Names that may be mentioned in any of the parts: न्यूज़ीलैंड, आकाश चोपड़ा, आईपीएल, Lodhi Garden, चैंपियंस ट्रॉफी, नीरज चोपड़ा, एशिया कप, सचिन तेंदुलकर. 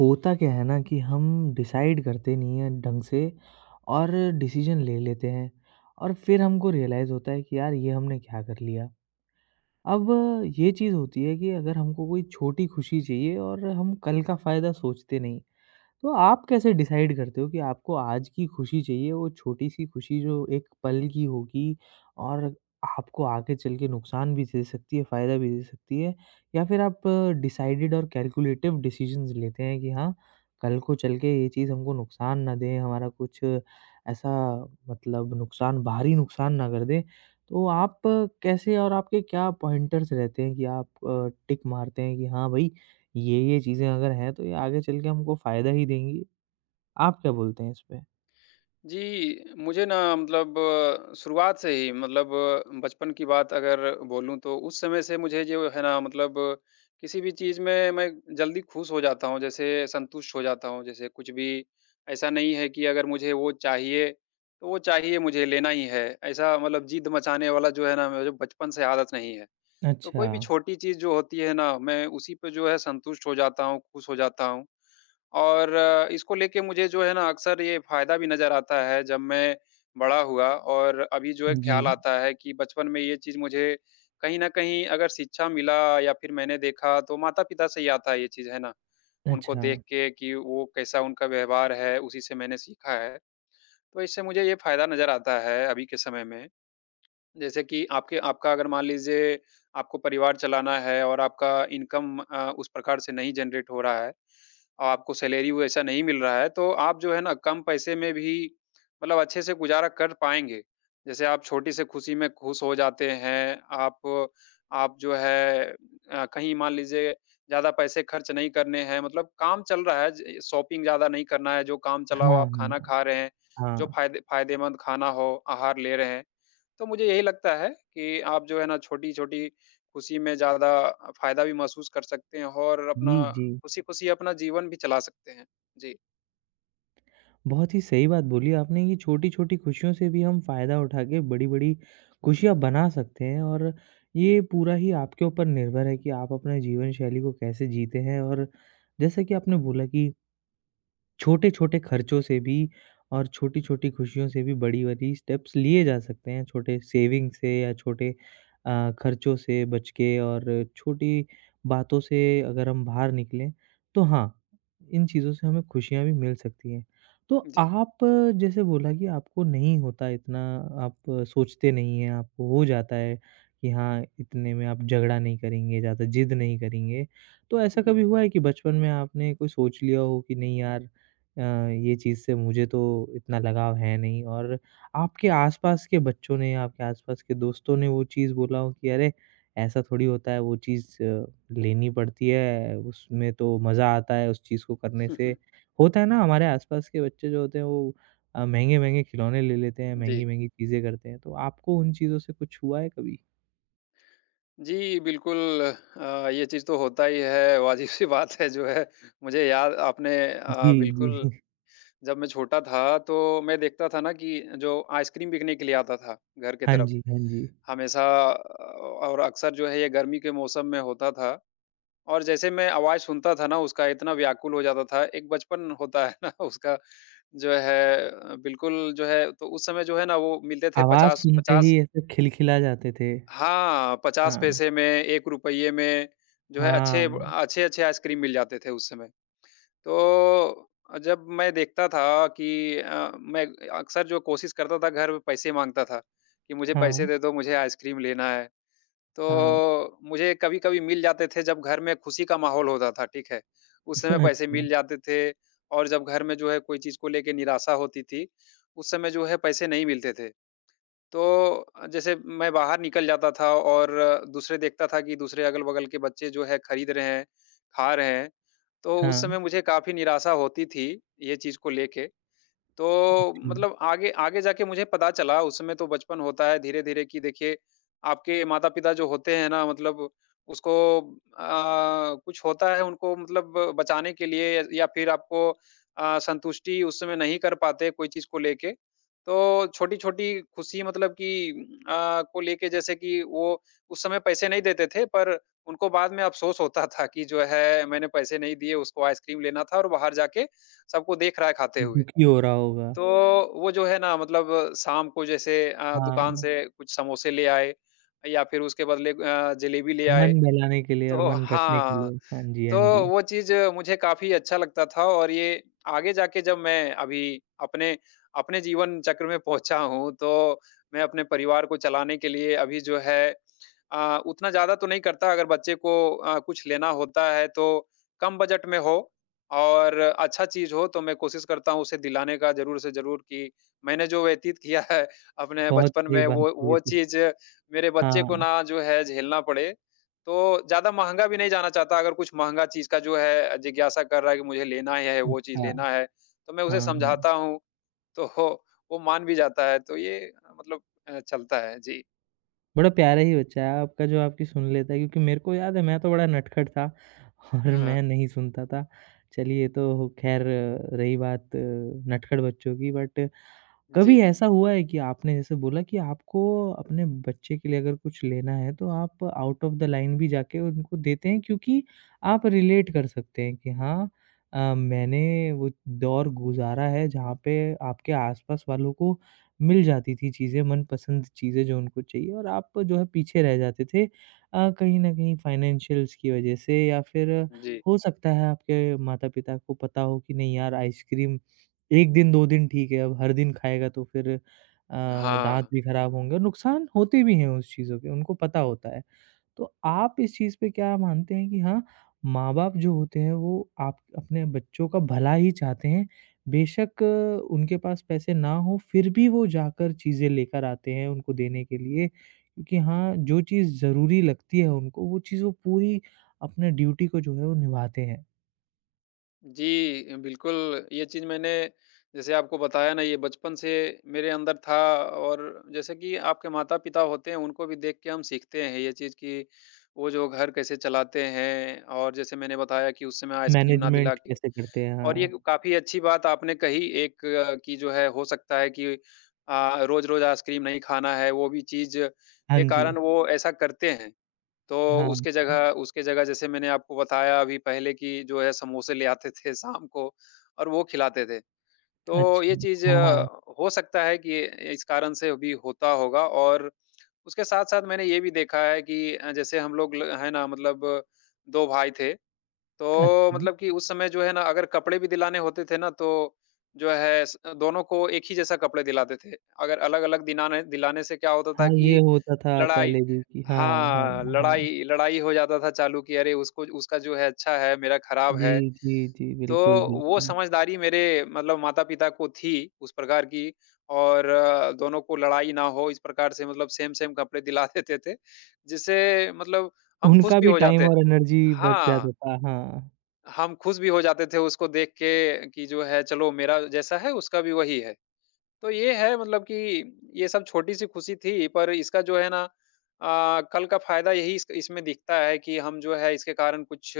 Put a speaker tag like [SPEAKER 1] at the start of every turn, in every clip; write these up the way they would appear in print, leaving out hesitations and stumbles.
[SPEAKER 1] होता क्या है ना कि हम decide करते नहीं हैं ढंग से और डिसीजन ले लेते हैं और फिर हमको रियलाइज़ होता है कि यार ये हमने क्या कर लिया। अब ये चीज़ होती है कि अगर हमको कोई छोटी खुशी चाहिए और हम कल का फ़ायदा सोचते नहीं। तो आप कैसे डिसाइड करते हो कि आपको आज की खुशी चाहिए, वो छोटी-सी खुशी जो एक पल की होगी और आपको आगे चल के नुकसान भी दे सकती है, फ़ायदा भी दे सकती है? या फिर आप डिसाइडेड और कैलकुलेटिव डिसीज़न्स लेते हैं कि हाँ, कल को चल के ये चीज़ हमको नुकसान ना दे, हमारा कुछ ऐसा मतलब नुकसान भारी नुकसान ना कर दे। तो आप कैसे और आपके क्या पॉइंटर्स रहते हैं कि आप टिक मारते हैं कि हाँ, भई ये चीज़ें अगर हैं तो ये आगे चल के हमको फ़ायदा ही देंगी। आप क्या बोलते हैं इस पे?
[SPEAKER 2] जी, मुझे ना मतलब शुरुआत से ही मतलब बचपन की बात अगर बोलूँ तो उस समय से मुझे जो है ना मतलब किसी भी चीज़ में मैं जल्दी खुश हो जाता हूँ, जैसे संतुष्ट हो जाता हूँ। जैसे कुछ भी ऐसा नहीं है कि अगर मुझे वो चाहिए, तो वो चाहिए मुझे लेना ही है। ऐसा मतलब ज़िद मचाने वाला जो है ना मुझे बचपन से आदत नहीं है। तो
[SPEAKER 1] अच्छा।
[SPEAKER 2] कोई भी छोटी चीज़ जो होती है ना मैं उसी पे जो है संतुष्ट हो जाता हूँ, खुश हो जाता हूँ। और इसको लेके मुझे जो है ना अक्सर ये फ़ायदा भी नज़र आता है जब मैं बड़ा हुआ और अभी जो है
[SPEAKER 1] जी।
[SPEAKER 2] ख़्याल आता है कि बचपन में ये चीज़ मुझे कहीं न कहीं अगर शिक्षा मिला या फिर मैंने देखा तो माता-पिता से ही आता है ये चीज़, है ना? उनको
[SPEAKER 1] अच्छा।
[SPEAKER 2] देख के कि वो कैसा उनका व्यवहार है, उसी से मैंने सीखा है। तो इससे मुझे ये फ़ायदा नज़र आता है अभी के समय में। जैसे कि आपके आपका अगर मान लीजिए आपको परिवार चलाना है और आपका इनकम उस प्रकार से नहीं जनरेट हो रहा है और आपको सैलरी वैसा नहीं मिल रहा है, तो आप जो है ना कम पैसे में भी मतलब अच्छे से गुज़ारा कर पाएँगे। जैसे आप छोटी से खुशी में खुश हो जाते हैं, आप जो है कहीं मान लीजिए ज़्यादा पैसे खर्च नहीं करने हैं, मतलब काम चल रहा है, ज शॉपिंग ज़्यादा नहीं करना है, जो काम चलाओ
[SPEAKER 1] हाँ,
[SPEAKER 2] आप खाना
[SPEAKER 1] हाँ।
[SPEAKER 2] खा रहे हैं, जो
[SPEAKER 1] हाँ।
[SPEAKER 2] फ़ायदेमंद खाना हो, आहार ले रहे हैं, तो मुझे यही लगता है कि आप जो है ना छोटी-छोटी खुशी में ज़्यादा फ़ायदा भी महसूस कर सकते हैं और अपना
[SPEAKER 1] जी, जी।
[SPEAKER 2] खुशी-खुशी अपना जीवन भी चला सकते हैं। जी,
[SPEAKER 1] बहुत ही सही बात बोली आपने कि छोटी-छोटी खुशियों से भी हम फ़ायदा उठा के बड़ी-बड़ी खुशियाँ बना सकते हैं और ये पूरा ही आपके ऊपर निर्भर है कि आप अपने जीवन शैली को कैसे जीते हैं और जैसा कि आपने बोला कि छोटे-छोटे खर्चों से भी और छोटी-छोटी खुशियों से भी बड़ी-बड़ी स्टेप्स लिए जा सकते हैं, छोटे सेविंग से या छोटे खर्चों से बच के और छोटी बातों से अगर हम बाहर निकलें, तो हाँ, इन चीज़ों से हमें खुशियाँ भी मिल सकती हैं। तो
[SPEAKER 2] जी।
[SPEAKER 1] आप जैसे बोला कि आपको नहीं होता इतना, आप सोचते नहीं हैं, आपको हो जाता है कि हाँ, इतने में आप झगड़ा नहीं करेंगे, ज़्यादा जिद नहीं करेंगे। तो ऐसा
[SPEAKER 2] हुँ।
[SPEAKER 1] कभी हुआ है कि बचपन में आपने कोई सोच लिया हो कि नहीं यार अ, ये चीज़ से मुझे तो इतना लगाव है नहीं और आपके आसपास के बच्चों ने, आपके आसपास के दोस्तों ने वो चीज़ बोला हो कि अरे! ऐसा थोड़ी होता है, वो चीज़ लेनी पड़ती है, उसमें तो मज़ा आता है उस चीज़ को करने से। होता है ना हमारे आसपास के बच्चे जो होते हैं वो महँगे-महँगे खिलौने ले लेते हैं,
[SPEAKER 2] जी।
[SPEAKER 1] महँगी-महँगी चीज़ें करते हैं, तो आपको उन चीज़ों से कुछ हुआ है कभी?
[SPEAKER 2] जी, बिल्कुल ये चीज़ तो होता ही है, वाजिब-सी बात है जो है। मुझे याद आपने
[SPEAKER 1] जी, जी।
[SPEAKER 2] बिल्कुल जब मैं छोटा था तो मैं देखता था ना कि जो आइसक्रीम बिकने के लिए आता था घर के
[SPEAKER 1] हाँ
[SPEAKER 2] तरफ
[SPEAKER 1] जी, हाँ जी।
[SPEAKER 2] हमेशा अ, और अक्सर जो है ये गर्मी के मौसम में होता था और जैसे मैं आवाज़ सुनता था ना उसका इतना व्याकुल हो जाता था, एक बचपन होता है ना उसका जो है बिल्कुल जो है तो उस समय जो है ना वो मिलते थे
[SPEAKER 1] आवाज़ सुनते
[SPEAKER 2] 50-50।
[SPEAKER 1] ही ऐसे खिलखिला जाते थे।
[SPEAKER 2] हाँ, 50
[SPEAKER 1] हाँ।
[SPEAKER 2] पैसे में, ₹1 में जो है
[SPEAKER 1] हाँ,
[SPEAKER 2] अच्छे-अच्छे आइसक्रीम मिल जाते थे उस समय। तो जब मैं देखता था कि अ, मैं अक्सर जो कोशिश करता था घर में पैसे माँगता था, कि मुझे
[SPEAKER 1] हाँ,
[SPEAKER 2] पैसे दे दो, मुझे आइसक्रीम लेना है।
[SPEAKER 1] हाँ।
[SPEAKER 2] तो मुझे कभी-कभी मिल जाते थे जब घर में खुशी का माहौल होता था, ठीक है? उस समय
[SPEAKER 1] अच्छा,
[SPEAKER 2] पैसे मिल जाते थे और जब घर में जो है कोई चीज़ को लेके निराशा होती थी, उस समय जो है पैसे नहीं मिलते थे। तो जैसे मैं बाहर निकल जाता था और दूसरे देखता था कि दूसरे अगल-बगल के बच्चे जो है खरीद रहे हैं, खा रहे हैं। तो उस
[SPEAKER 1] हाँ।
[SPEAKER 2] समय मुझे काफ़ी निराशा होती थी, ये चीज़ को लेके। तो
[SPEAKER 1] हुँ।
[SPEAKER 2] मतलब आगे आगे जाके मुझे पता चला उस समय तो बचपन होता है धीरे-धीरे कि देखिए आपके माता-पिता जो होते हैं ना मतलब उसको कुछ होता है उनको मतलब बचाने के लिए या फिर आपको संतुष्टि उस समय नहीं कर पाते कोई चीज़ को लेके। तो छोटी-छोटी खुशी मतलब कि को लेके जैसे कि वो उस समय पैसे नहीं देते थे पर उनको बाद में अफ़सोस होता था कि जो है मैंने पैसे नहीं दिए उसको आइसक्रीम लेना था और बाहर जाके सबको देख रहा है खाते हुए।
[SPEAKER 1] दुखी हो रहा होगा।
[SPEAKER 2] तो वो जो है ना मतलब शाम को जैसे दुकान
[SPEAKER 1] हाँ,
[SPEAKER 2] से कुछ समोसे ले आए या फिर उसके बदले जलेबी ले
[SPEAKER 1] मन
[SPEAKER 2] आए।
[SPEAKER 1] बहलाने के लिए
[SPEAKER 2] तो
[SPEAKER 1] और
[SPEAKER 2] ओह!
[SPEAKER 1] मन रखने के
[SPEAKER 2] हाँ,
[SPEAKER 1] लिए। हाँ जी, हाँ
[SPEAKER 2] तो
[SPEAKER 1] जी।
[SPEAKER 2] वो चीज़ मुझे काफ़ी अच्छा लगता था और ये आगे जाके जब मैं अभी अपने अपने जीवन चक्र में पहुँचा हूँ, तो मैं अपने परिवार को चलाने के लिए अभी जो है उतना ज़्यादा तो नहीं करता। अगर बच्चे को कुछ लेना होता है तो कम बजट में हो और अच्छा चीज़ हो तो मैं कोशिश करता हूँ उसे दिलाने का ज़रूर से ज़रूर कि मैंने जो व्यतीत किया है अपने
[SPEAKER 1] बहुत
[SPEAKER 2] बचपन
[SPEAKER 1] सही
[SPEAKER 2] में
[SPEAKER 1] बात
[SPEAKER 2] वो
[SPEAKER 1] है ये
[SPEAKER 2] वो
[SPEAKER 1] तो।
[SPEAKER 2] चीज़ मेरे बच्चे को
[SPEAKER 1] हाँ,
[SPEAKER 2] ना जो है झेलना पड़े। तो ज़्यादा महँगा भी नहीं जाना चाहता, अगर कुछ महँगा चीज़ का जो है जिज्ञासा कर रहा है कि मुझे लेना ही है, वो चीज़
[SPEAKER 1] अच्छा।
[SPEAKER 2] लेना है, तो मैं उसे
[SPEAKER 1] हाँ, हाँ।
[SPEAKER 2] समझाता हूँ, तो हो, वो मान भी जाता है, तो ये मतलब चलता है। जी।
[SPEAKER 1] बड़ा प्यारा ही बच्चा है आपका जो आपकी सुन लेता है क्योंकि मेरे को याद है मैं तो बड़ा नटखट था और
[SPEAKER 2] हाँ,
[SPEAKER 1] मैं नहीं सुनता था। चलिए ये तो खैर रही बात नटखट बच्चों की बट कभी
[SPEAKER 2] जी,
[SPEAKER 1] ऐसा हुआ है कि आपने जैसे बोला कि आपको अपने बच्चे के लिए अगर कुछ लेना है तो आप आउट ऑफ द लाइन भी जाके उनको देते हैं क्योंकि आप रिलेट कर सकते हैं कि हाँ मैंने वो दौर गुजारा है जहाँ पे आपके आसपास वालों को मिल जाती थी चीज़ें मनपसंद चीज़ें जो उनको चाहिए और आप जो है पीछे रह जाते थे कहीं ना कहीं फाइनेंशियल्स की वजह से या फिर
[SPEAKER 2] जी।
[SPEAKER 1] हो सकता है आपके माता पिता को पता हो कि नहीं यार आइसक्रीम 1 दिन 2 दिन ठीक है, अब हर दिन खाएगा तो फिर दाँत
[SPEAKER 2] हाँ।
[SPEAKER 1] भी खराब होंगे और नुकसान होते भी हैं उस चीज़ों के, उनको पता होता है। तो आप इस चीज़ पे क्या मानते हैं कि हाँ, माँ-बाप जो होते हैं वो आप अपने बच्चों का भला ही चाहते हैं, बेशक उनके पास पैसे ना हो फिर भी वो जाकर चीज़ें लेकर आते हैं उनको देने के लिए, क्योंकि हाँ, जो चीज़ ज़रूरी लगती है उनको वो चीज़ वो पूरी अपने ड्यूटी को जो है वो निभाते हैं।
[SPEAKER 2] जी, बिल्कुल, ये चीज़ मैंने जैसे आपको बताया ना, ये बचपन से मेरे अंदर था और जैसे कि आपके माता-पिता होते हैं, उनको भी देख के हम सीखते हैं ये चीज़ कि वो जो घर कैसे चलाते हैं और जैसे मैंने बताया कि उस समय आइसक्रीम ना दिला
[SPEAKER 1] मैनेजमेंट
[SPEAKER 2] के
[SPEAKER 1] कैसे करते हैं?
[SPEAKER 2] और
[SPEAKER 1] हाँ।
[SPEAKER 2] ये काफ़ी अच्छी बात आपने कही एक कि जो है हो सकता है कि रोज़-रोज़ आइसक्रीम नहीं खाना है, वो भी चीज़
[SPEAKER 1] हाँ
[SPEAKER 2] के
[SPEAKER 1] जी।
[SPEAKER 2] कारण वो ऐसा करते हैं। तो
[SPEAKER 1] हाँ।
[SPEAKER 2] उसके जगह जैसे मैंने आपको बताया अभी पहले कि जो है समोसे ले आते थे शाम को और वो खिलाते थे। तो
[SPEAKER 1] अच्छा,
[SPEAKER 2] ये चीज़
[SPEAKER 1] हाँ, हाँ।
[SPEAKER 2] हो सकता है कि इस कारण से भी होता होगा और उसके साथ-साथ मैंने ये भी देखा है कि जैसे हम लोग ल है ना मतलब 2 भाई थे। तो
[SPEAKER 1] अच्छा।
[SPEAKER 2] मतलब कि उस समय जो है ना अगर कपड़े भी दिलाने होते थे ना तो जो है स दोनों को एक ही जैसा कपड़े दिलाते थे। अगर अलग-अलग दिनाने दिलाने दिलाने से क्या होता
[SPEAKER 1] हाँ,
[SPEAKER 2] था
[SPEAKER 1] ये
[SPEAKER 2] कि
[SPEAKER 1] होता था
[SPEAKER 2] लड़ाई,
[SPEAKER 1] पहले भी कि हाँ, हाँ,
[SPEAKER 2] हाँ,
[SPEAKER 1] हाँ।
[SPEAKER 2] लड़ाई लड़ाई हो जाता था चालू कि अरे उसको उसका जो है अच्छा है, मेरा खराब है।
[SPEAKER 1] जी, जी, जी।
[SPEAKER 2] तो
[SPEAKER 1] बिल्कुल,
[SPEAKER 2] वो
[SPEAKER 1] बिल्कुल।
[SPEAKER 2] समझदारी मेरे मतलब माता-पिता को थी उस प्रकार की और दोनों को लड़ाई ना हो इस प्रकार से मतलब सेम-सेम कपड़े दिला देते थे, जिससे मतलब हम खुश
[SPEAKER 1] उनका
[SPEAKER 2] भी
[SPEAKER 1] भी
[SPEAKER 2] हो
[SPEAKER 1] टाइम
[SPEAKER 2] जाते,
[SPEAKER 1] और एनर्जी बच
[SPEAKER 2] हाँ।
[SPEAKER 1] जाता था। हाँ,
[SPEAKER 2] हम खुश भी हो जाते थे उसको देख के कि जो है चलो मेरा जैसा है उसका भी वही है। तो ये है मतलब कि ये सब छोटी-सी खुशी थी पर इसका जो है ना कल का फ़ायदा यही इस इसमें दिखता है कि हम जो है इसके कारण कुछ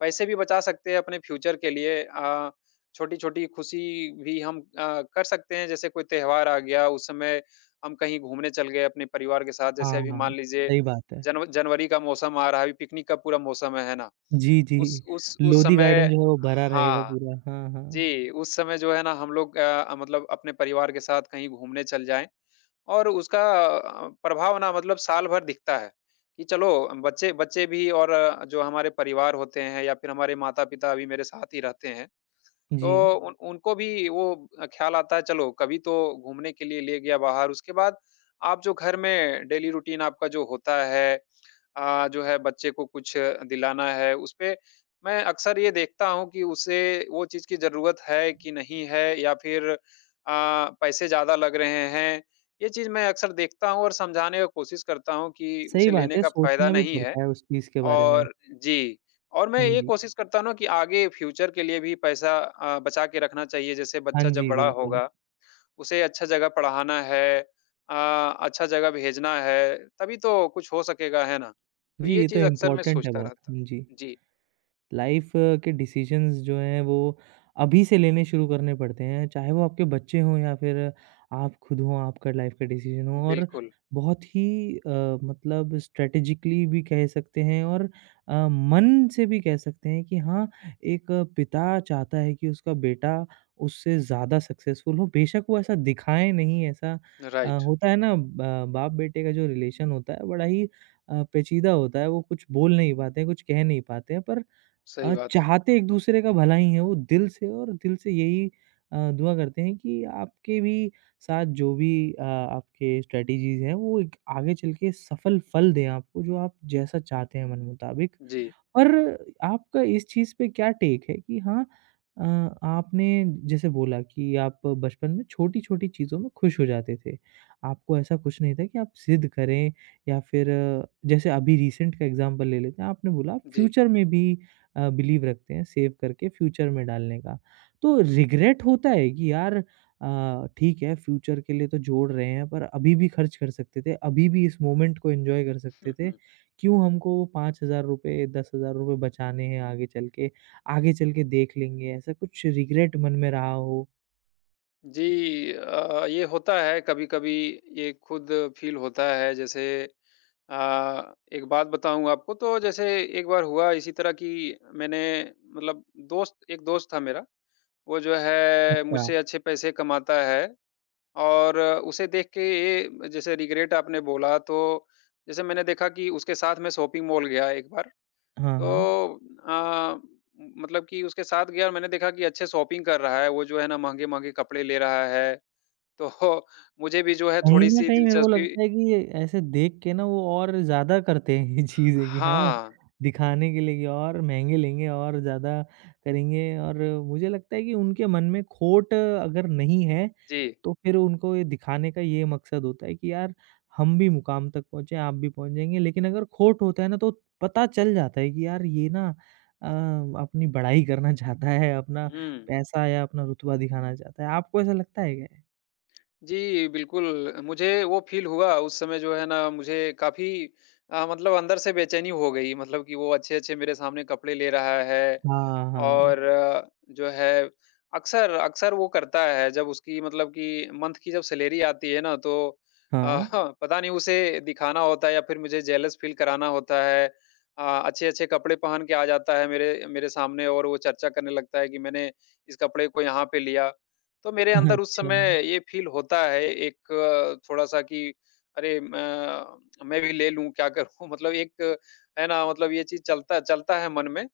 [SPEAKER 2] पैसे भी बचा सकते हैं अपने फ्यूचर के लिए। छोटी-छोटी खुशी भी हम कर सकते हैं जैसे कोई त्योहार आ गया उस समय हम कहीं घूमने चल गए अपने परिवार के साथ। जैसे
[SPEAKER 1] हाँ,
[SPEAKER 2] अभी
[SPEAKER 1] हाँ
[SPEAKER 2] मान लीजिए
[SPEAKER 1] सही बात है।
[SPEAKER 2] जनवरी का मौसम आ रहा है, अभी पिकनिक का पूरा मौसम है ना?
[SPEAKER 1] जी, जी।
[SPEAKER 2] उस
[SPEAKER 1] लोधी
[SPEAKER 2] समय
[SPEAKER 1] गार्डन जो है वो भरा रहेगा
[SPEAKER 2] हाँ,
[SPEAKER 1] पूरा। हाँ, हाँ।
[SPEAKER 2] जी, उस समय जो है ना हम लोग मतलब अपने परिवार के साथ कहीं घूमने चल जाएँ और उसका प्रभाव ना मतलब साल भर दिखता है, कि चलो बच्चे बच्चे भी और जो हमारे परिवार होते हैं या फिर हमारे माता-पिता अभी मेरे साथ ही रहते हैं, तो
[SPEAKER 1] जी।
[SPEAKER 2] उन उनको भी वो ख़्याल आता है चलो कभी तो घूमने के लिए ले गया बाहर। उसके बाद आप जो घर में डेली रूटीन आपका जो होता है जो है बच्चे को कुछ दिलाना है, उसपे मैं अक्सर ये देखता हूँ कि उसे वो चीज़ की ज़रूरत है कि नहीं है या फिर पैसे ज़्यादा लग रहे हैं। ये चीज़ मैं अक्सर देखता हूँ और समझाने का कोशिश करता हूँ कि
[SPEAKER 1] सही
[SPEAKER 2] उसे
[SPEAKER 1] बात
[SPEAKER 2] लेने
[SPEAKER 1] है,
[SPEAKER 2] का फ़ायदा
[SPEAKER 1] सोचना भी
[SPEAKER 2] नहीं है
[SPEAKER 1] पड़ता है उस चीज़ के बारे में।
[SPEAKER 2] और जी, और मैं
[SPEAKER 1] हाँ
[SPEAKER 2] ये
[SPEAKER 1] जी।
[SPEAKER 2] कोशिश करता हूँ ना कि आगे फ्यूचर के लिए भी पैसा बचा के रखना चाहिए। जैसे
[SPEAKER 1] हाँ
[SPEAKER 2] बच्चा जब
[SPEAKER 1] जी,
[SPEAKER 2] बड़ा
[SPEAKER 1] बिल्कुल।
[SPEAKER 2] होगा उसे अच्छा जगह पढ़ाना है, अ, अच्छा जगह भेजना है, तभी तो कुछ हो सकेगा, है ना? तो
[SPEAKER 1] जी,
[SPEAKER 2] ये
[SPEAKER 1] ये तो
[SPEAKER 2] चीज़ अक्सर मैं
[SPEAKER 1] इम्पोर्टेंट है
[SPEAKER 2] सोचता
[SPEAKER 1] बहुत।
[SPEAKER 2] रहता।
[SPEAKER 1] हाँ जी।
[SPEAKER 2] जी,
[SPEAKER 1] लाइफ के डिसीजंस जो हैं वो अभी से लेने शुरू करने पड़ते हैं, चाहे वो आपके बच्चे हों या फिर आप खुद हों, आपका लाइफ का डिसीजन हो और
[SPEAKER 2] बिल्कुल,
[SPEAKER 1] बहुत ही मतलब स्ट्रैटेजिकली भी कह सकते हैं और मन से भी कह सकते हैं कि हाँ, एक पिता चाहता है कि उसका बेटा उससे ज़्यादा सक्सेसफुल हो, बेशक वो ऐसा दिखाए नहीं, ऐसा
[SPEAKER 2] राइट,
[SPEAKER 1] होता है ना ब बाप-बेटे का जो रिलेशन होता है, बड़ा ही पेचीदा होता है, वो कुछ बोल नहीं पाते हैं, कुछ कह नहीं पाते हैं पर
[SPEAKER 2] सही बात है।
[SPEAKER 1] चाहते एक-दूसरे का भला ही है वो दिल से और दिल से यही दुआ करते हैं कि आपके भी साथ जो भी आपके स्ट्रैटेजीज़ हैं, वो एक आगे चल के सफल फल दें आपको, जो आप जैसा चाहते हैं मन मुताबिक।
[SPEAKER 2] जी,
[SPEAKER 1] और आपका इस चीज़ पे क्या टेक है कि हाँ अ, आपने जैसे बोला कि आप बचपन में छोटी-छोटी चीज़ों में खुश हो जाते थे। आपको ऐसा कुछ नहीं था कि आप ज़िद करें या फिर जैसे अभी रिसेंट का एग्ज़ाम्पल ले लेते हैं, आपने बोला आप
[SPEAKER 2] जी।
[SPEAKER 1] फ्यूचर में भी बिलीव रखते हैं सेव करके फ्यूचर में डालने का। तो रिग्रेट होता है कि यार ठीक है फ्यूचर के लिए तो जोड़ रहे हैं पर अभी भी खर्च कर सकते थे, अभी भी इस मोमेंट को एन्जॉय कर सकते
[SPEAKER 2] हुँ,
[SPEAKER 1] थे।
[SPEAKER 2] हुँ।
[SPEAKER 1] क्यों हमको ₹5000, ₹10,000 बचाने हैं आगे चल के देख लेंगे, ऐसा कुछ रिग्रेट मन में रहा हो?
[SPEAKER 2] जी, ये होता है कभी-कभी, ये खुद फ़ील होता है जैसे एक बात बताऊँ आपको तो जैसे एक बार हुआ इसी तरह कि मैंने मतलब दोस्त एक दोस्त था मेरा, वो जो है
[SPEAKER 1] अच्छा।
[SPEAKER 2] मुझसे अच्छे पैसे कमाता है और उसे देख के ये जैसे रिग्रेट आपने बोला तो जैसे मैंने देखा कि उसके साथ मैं शॉपिंग मॉल गया एक बार।
[SPEAKER 1] हाँ, हाँ।
[SPEAKER 2] तो अ, मतलब कि उसके साथ गया और मैंने देखा कि अच्छे शॉपिंग कर रहा है वो जो है ना महँगे-महँगे कपड़े ले रहा है। तो मुझे भी जो है
[SPEAKER 1] कहीं न
[SPEAKER 2] थोड़ी-सी
[SPEAKER 1] कहीं मेरे को
[SPEAKER 2] दिलचस्पी,
[SPEAKER 1] लगता है कि ये ऐसे देख के ना वो और ज़्यादा करते हैं ये चीज़ें कि हाँ,
[SPEAKER 2] हाँ,
[SPEAKER 1] दिखाने के लिए कि और महँगे लेंगे और ज़्यादा करेंगे और मुझे लगता है कि उनके मन में खोट अगर नहीं है,
[SPEAKER 2] जी।
[SPEAKER 1] तो फिर उनको ये दिखाने का ये मकसद होता है कि यार हम भी मुकाम तक पहुँचे, आप भी पहुँच जाएँगे। लेकिन अगर खोट होता है ना तो पता चल जाता है कि यार ये ना अपनी बड़ाई करना चाहता है, अपना
[SPEAKER 2] हुँ।
[SPEAKER 1] पैसा या अपना रुतबा दिखाना चाहता है। आपको ऐसा लगता है क्या?
[SPEAKER 2] जी, बिल्कुल, मुझे वो फ़ील हुआ उस समय जो है ना मुझे काफ़ी मतलब अंदर से बेचैनी हो गई मतलब कि वो अच्छे-अच्छे मेरे सामने कपड़े ले रहा है
[SPEAKER 1] हाँ, हाँ।
[SPEAKER 2] और जो है अक्सर अक्सर वो करता है जब उसकी मतलब कि मंथ की जब सैलरी आती है ना तो अ,
[SPEAKER 1] हाँ।
[SPEAKER 2] पता नहीं उसे दिखाना होता है या फिर मुझे जेलस फ़ील कराना होता है। अच्छे-अच्छे कपड़े पहन के आ जाता है मेरे मेरे सामने और वो चर्चा करने लगता है कि मैंने इस कपड़े को यहाँ पे लिया। तो मेरे अंदर उस
[SPEAKER 1] अच्छा,
[SPEAKER 2] समय ये फ़ील होता है एक थोड़ा-सा कि अरे म मैं भी ले लूँ, क्या करूँ? मतलब एक है ना मतलब ये चीज़ चलता चलता है मन में,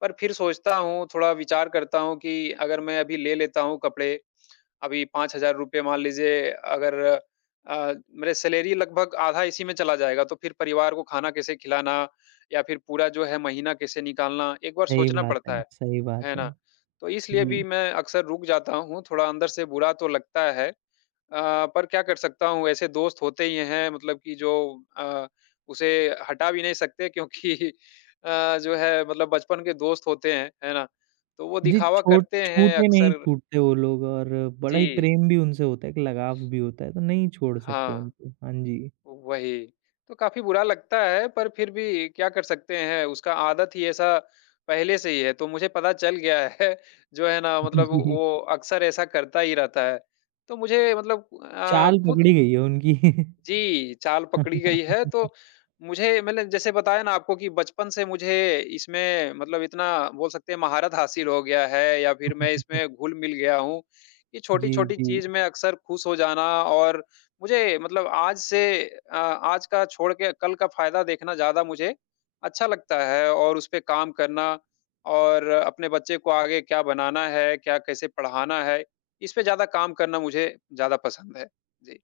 [SPEAKER 2] पर फिर सोचता हूँ, थोड़ा विचार करता हूँ कि अगर मैं अभी ले लेता हूँ कपड़े, अभी ₹5,000 मान लीजिए अगर अ, मेरे सैलरी लगभग आधा इसी में चला जाएगा, तो फिर परिवार को खाना कैसे खिलाना या फिर पूरा जो है महीना कैसे निकालना, एक बार
[SPEAKER 1] सही
[SPEAKER 2] सोचना
[SPEAKER 1] बात
[SPEAKER 2] पड़ता
[SPEAKER 1] है,
[SPEAKER 2] है।
[SPEAKER 1] सही
[SPEAKER 2] है
[SPEAKER 1] बात है।
[SPEAKER 2] ना? तो इसलिए भी
[SPEAKER 1] जी,
[SPEAKER 2] मैं अक्सर रुक जाता हूँ, थोड़ा अंदर से बुरा तो लगता है। पर क्या कर सकता हूँ, ऐसे दोस्त होते ही हैं मतलब कि जो अ, उसे हटा भी नहीं सकते क्योंकि जो है मतलब बचपन के दोस्त होते हैं, है ना? तो वो
[SPEAKER 1] जी
[SPEAKER 2] दिखावा
[SPEAKER 1] छोट
[SPEAKER 2] करते हैं
[SPEAKER 1] छूटे नहीं
[SPEAKER 2] अक्सर।
[SPEAKER 1] छूटते वो लोग और बड़ा ही
[SPEAKER 2] जी,
[SPEAKER 1] प्रेम भी उनसे होता है, एक लगाव भी होता है, तो नहीं छोड़ सकते
[SPEAKER 2] हाँ।
[SPEAKER 1] उनको। हाँ जी।
[SPEAKER 2] वही। तो काफ़ी बुरा लगता है, पर फिर भी क्या कर सकते हैं, उसका आदत ही ऐसा पहले से ही है, तो मुझे पता चल गया है, जो है ना मतलब
[SPEAKER 1] जी,
[SPEAKER 2] वो अक्सर ऐसा करता ही रहता है। तो मुझे मतलब
[SPEAKER 1] चाल
[SPEAKER 2] खुद
[SPEAKER 1] पकड़ी गई है उनकी।
[SPEAKER 2] जी, चाल पकड़ी गई है। तो मुझे मैंने जैसे बताया ना आपको कि बचपन से मुझे इसमें मतलब इतना बोल सकते हैं महारत हासिल हो गया है या फिर मैं इसमें घुल-मिल गया हूँ, कि
[SPEAKER 1] जी,
[SPEAKER 2] छोटी-छोटी
[SPEAKER 1] जी।
[SPEAKER 2] चीज़ में अक्सर खुश हो जाना और मुझे मतलब आज का छोड़ के कल का फ़ायदा देखना ज़्यादा मुझे अच्छा लगता है और उसपे काम करना और अपने बच्चे को आगे क्या बनाना है, क्या कैसे पढ़ाना है, इस पे ज़्यादा काम करना मुझे ज़्यादा पसंद है। जी,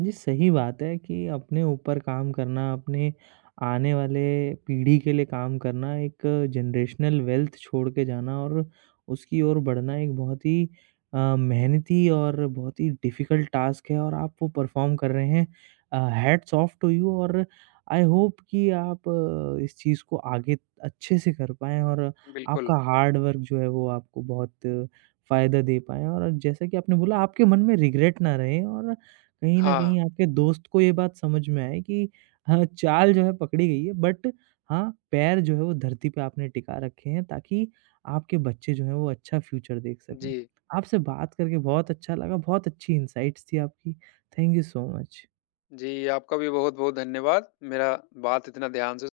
[SPEAKER 1] जी, सही बात है कि अपने ऊपर काम करना, अपने आने वाले पीढ़ी के लिए काम करना, एक जनरेशनल वेल्थ छोड़ के जाना और उसकी ओर बढ़ना एक बहुत ही मेहनती और बहुत ही डिफ़िकल्ट टास्क है और आप वो परफ़ॉर्म कर रहे हैं। हैट्स ऑफ टू यू और आई होप कि आप इस चीज़ को आगे अच्छे से कर पाएँ और
[SPEAKER 2] बिल्कुल।
[SPEAKER 1] आपका हार्ड वर्क जो है वो आपको बहुत फ़ायदा दे पाएँ और जैसा कि आपने बोला आपके मन में रिग्रेट ना रहे और कहीं न
[SPEAKER 2] हाँ,
[SPEAKER 1] कहीं आपके दोस्त को ये बात समझ में आए कि हाँ, चाल जो है पकड़ी गई है बट हाँ, पैर जो है वो धरती पे आपने टिका रखे हैं ताकि आपके बच्चे जो हैं वो अच्छा फ्यूचर देख सकें।
[SPEAKER 2] जी।
[SPEAKER 1] आपसे बात करके बहुत अच्छा लगा, बहुत अच्छी इनसाइट्स थी आपकी। Thank you so much.
[SPEAKER 2] जी, आपका भी बहुत-बहुत धन्यवाद। मेरा बात इतना ध्यान से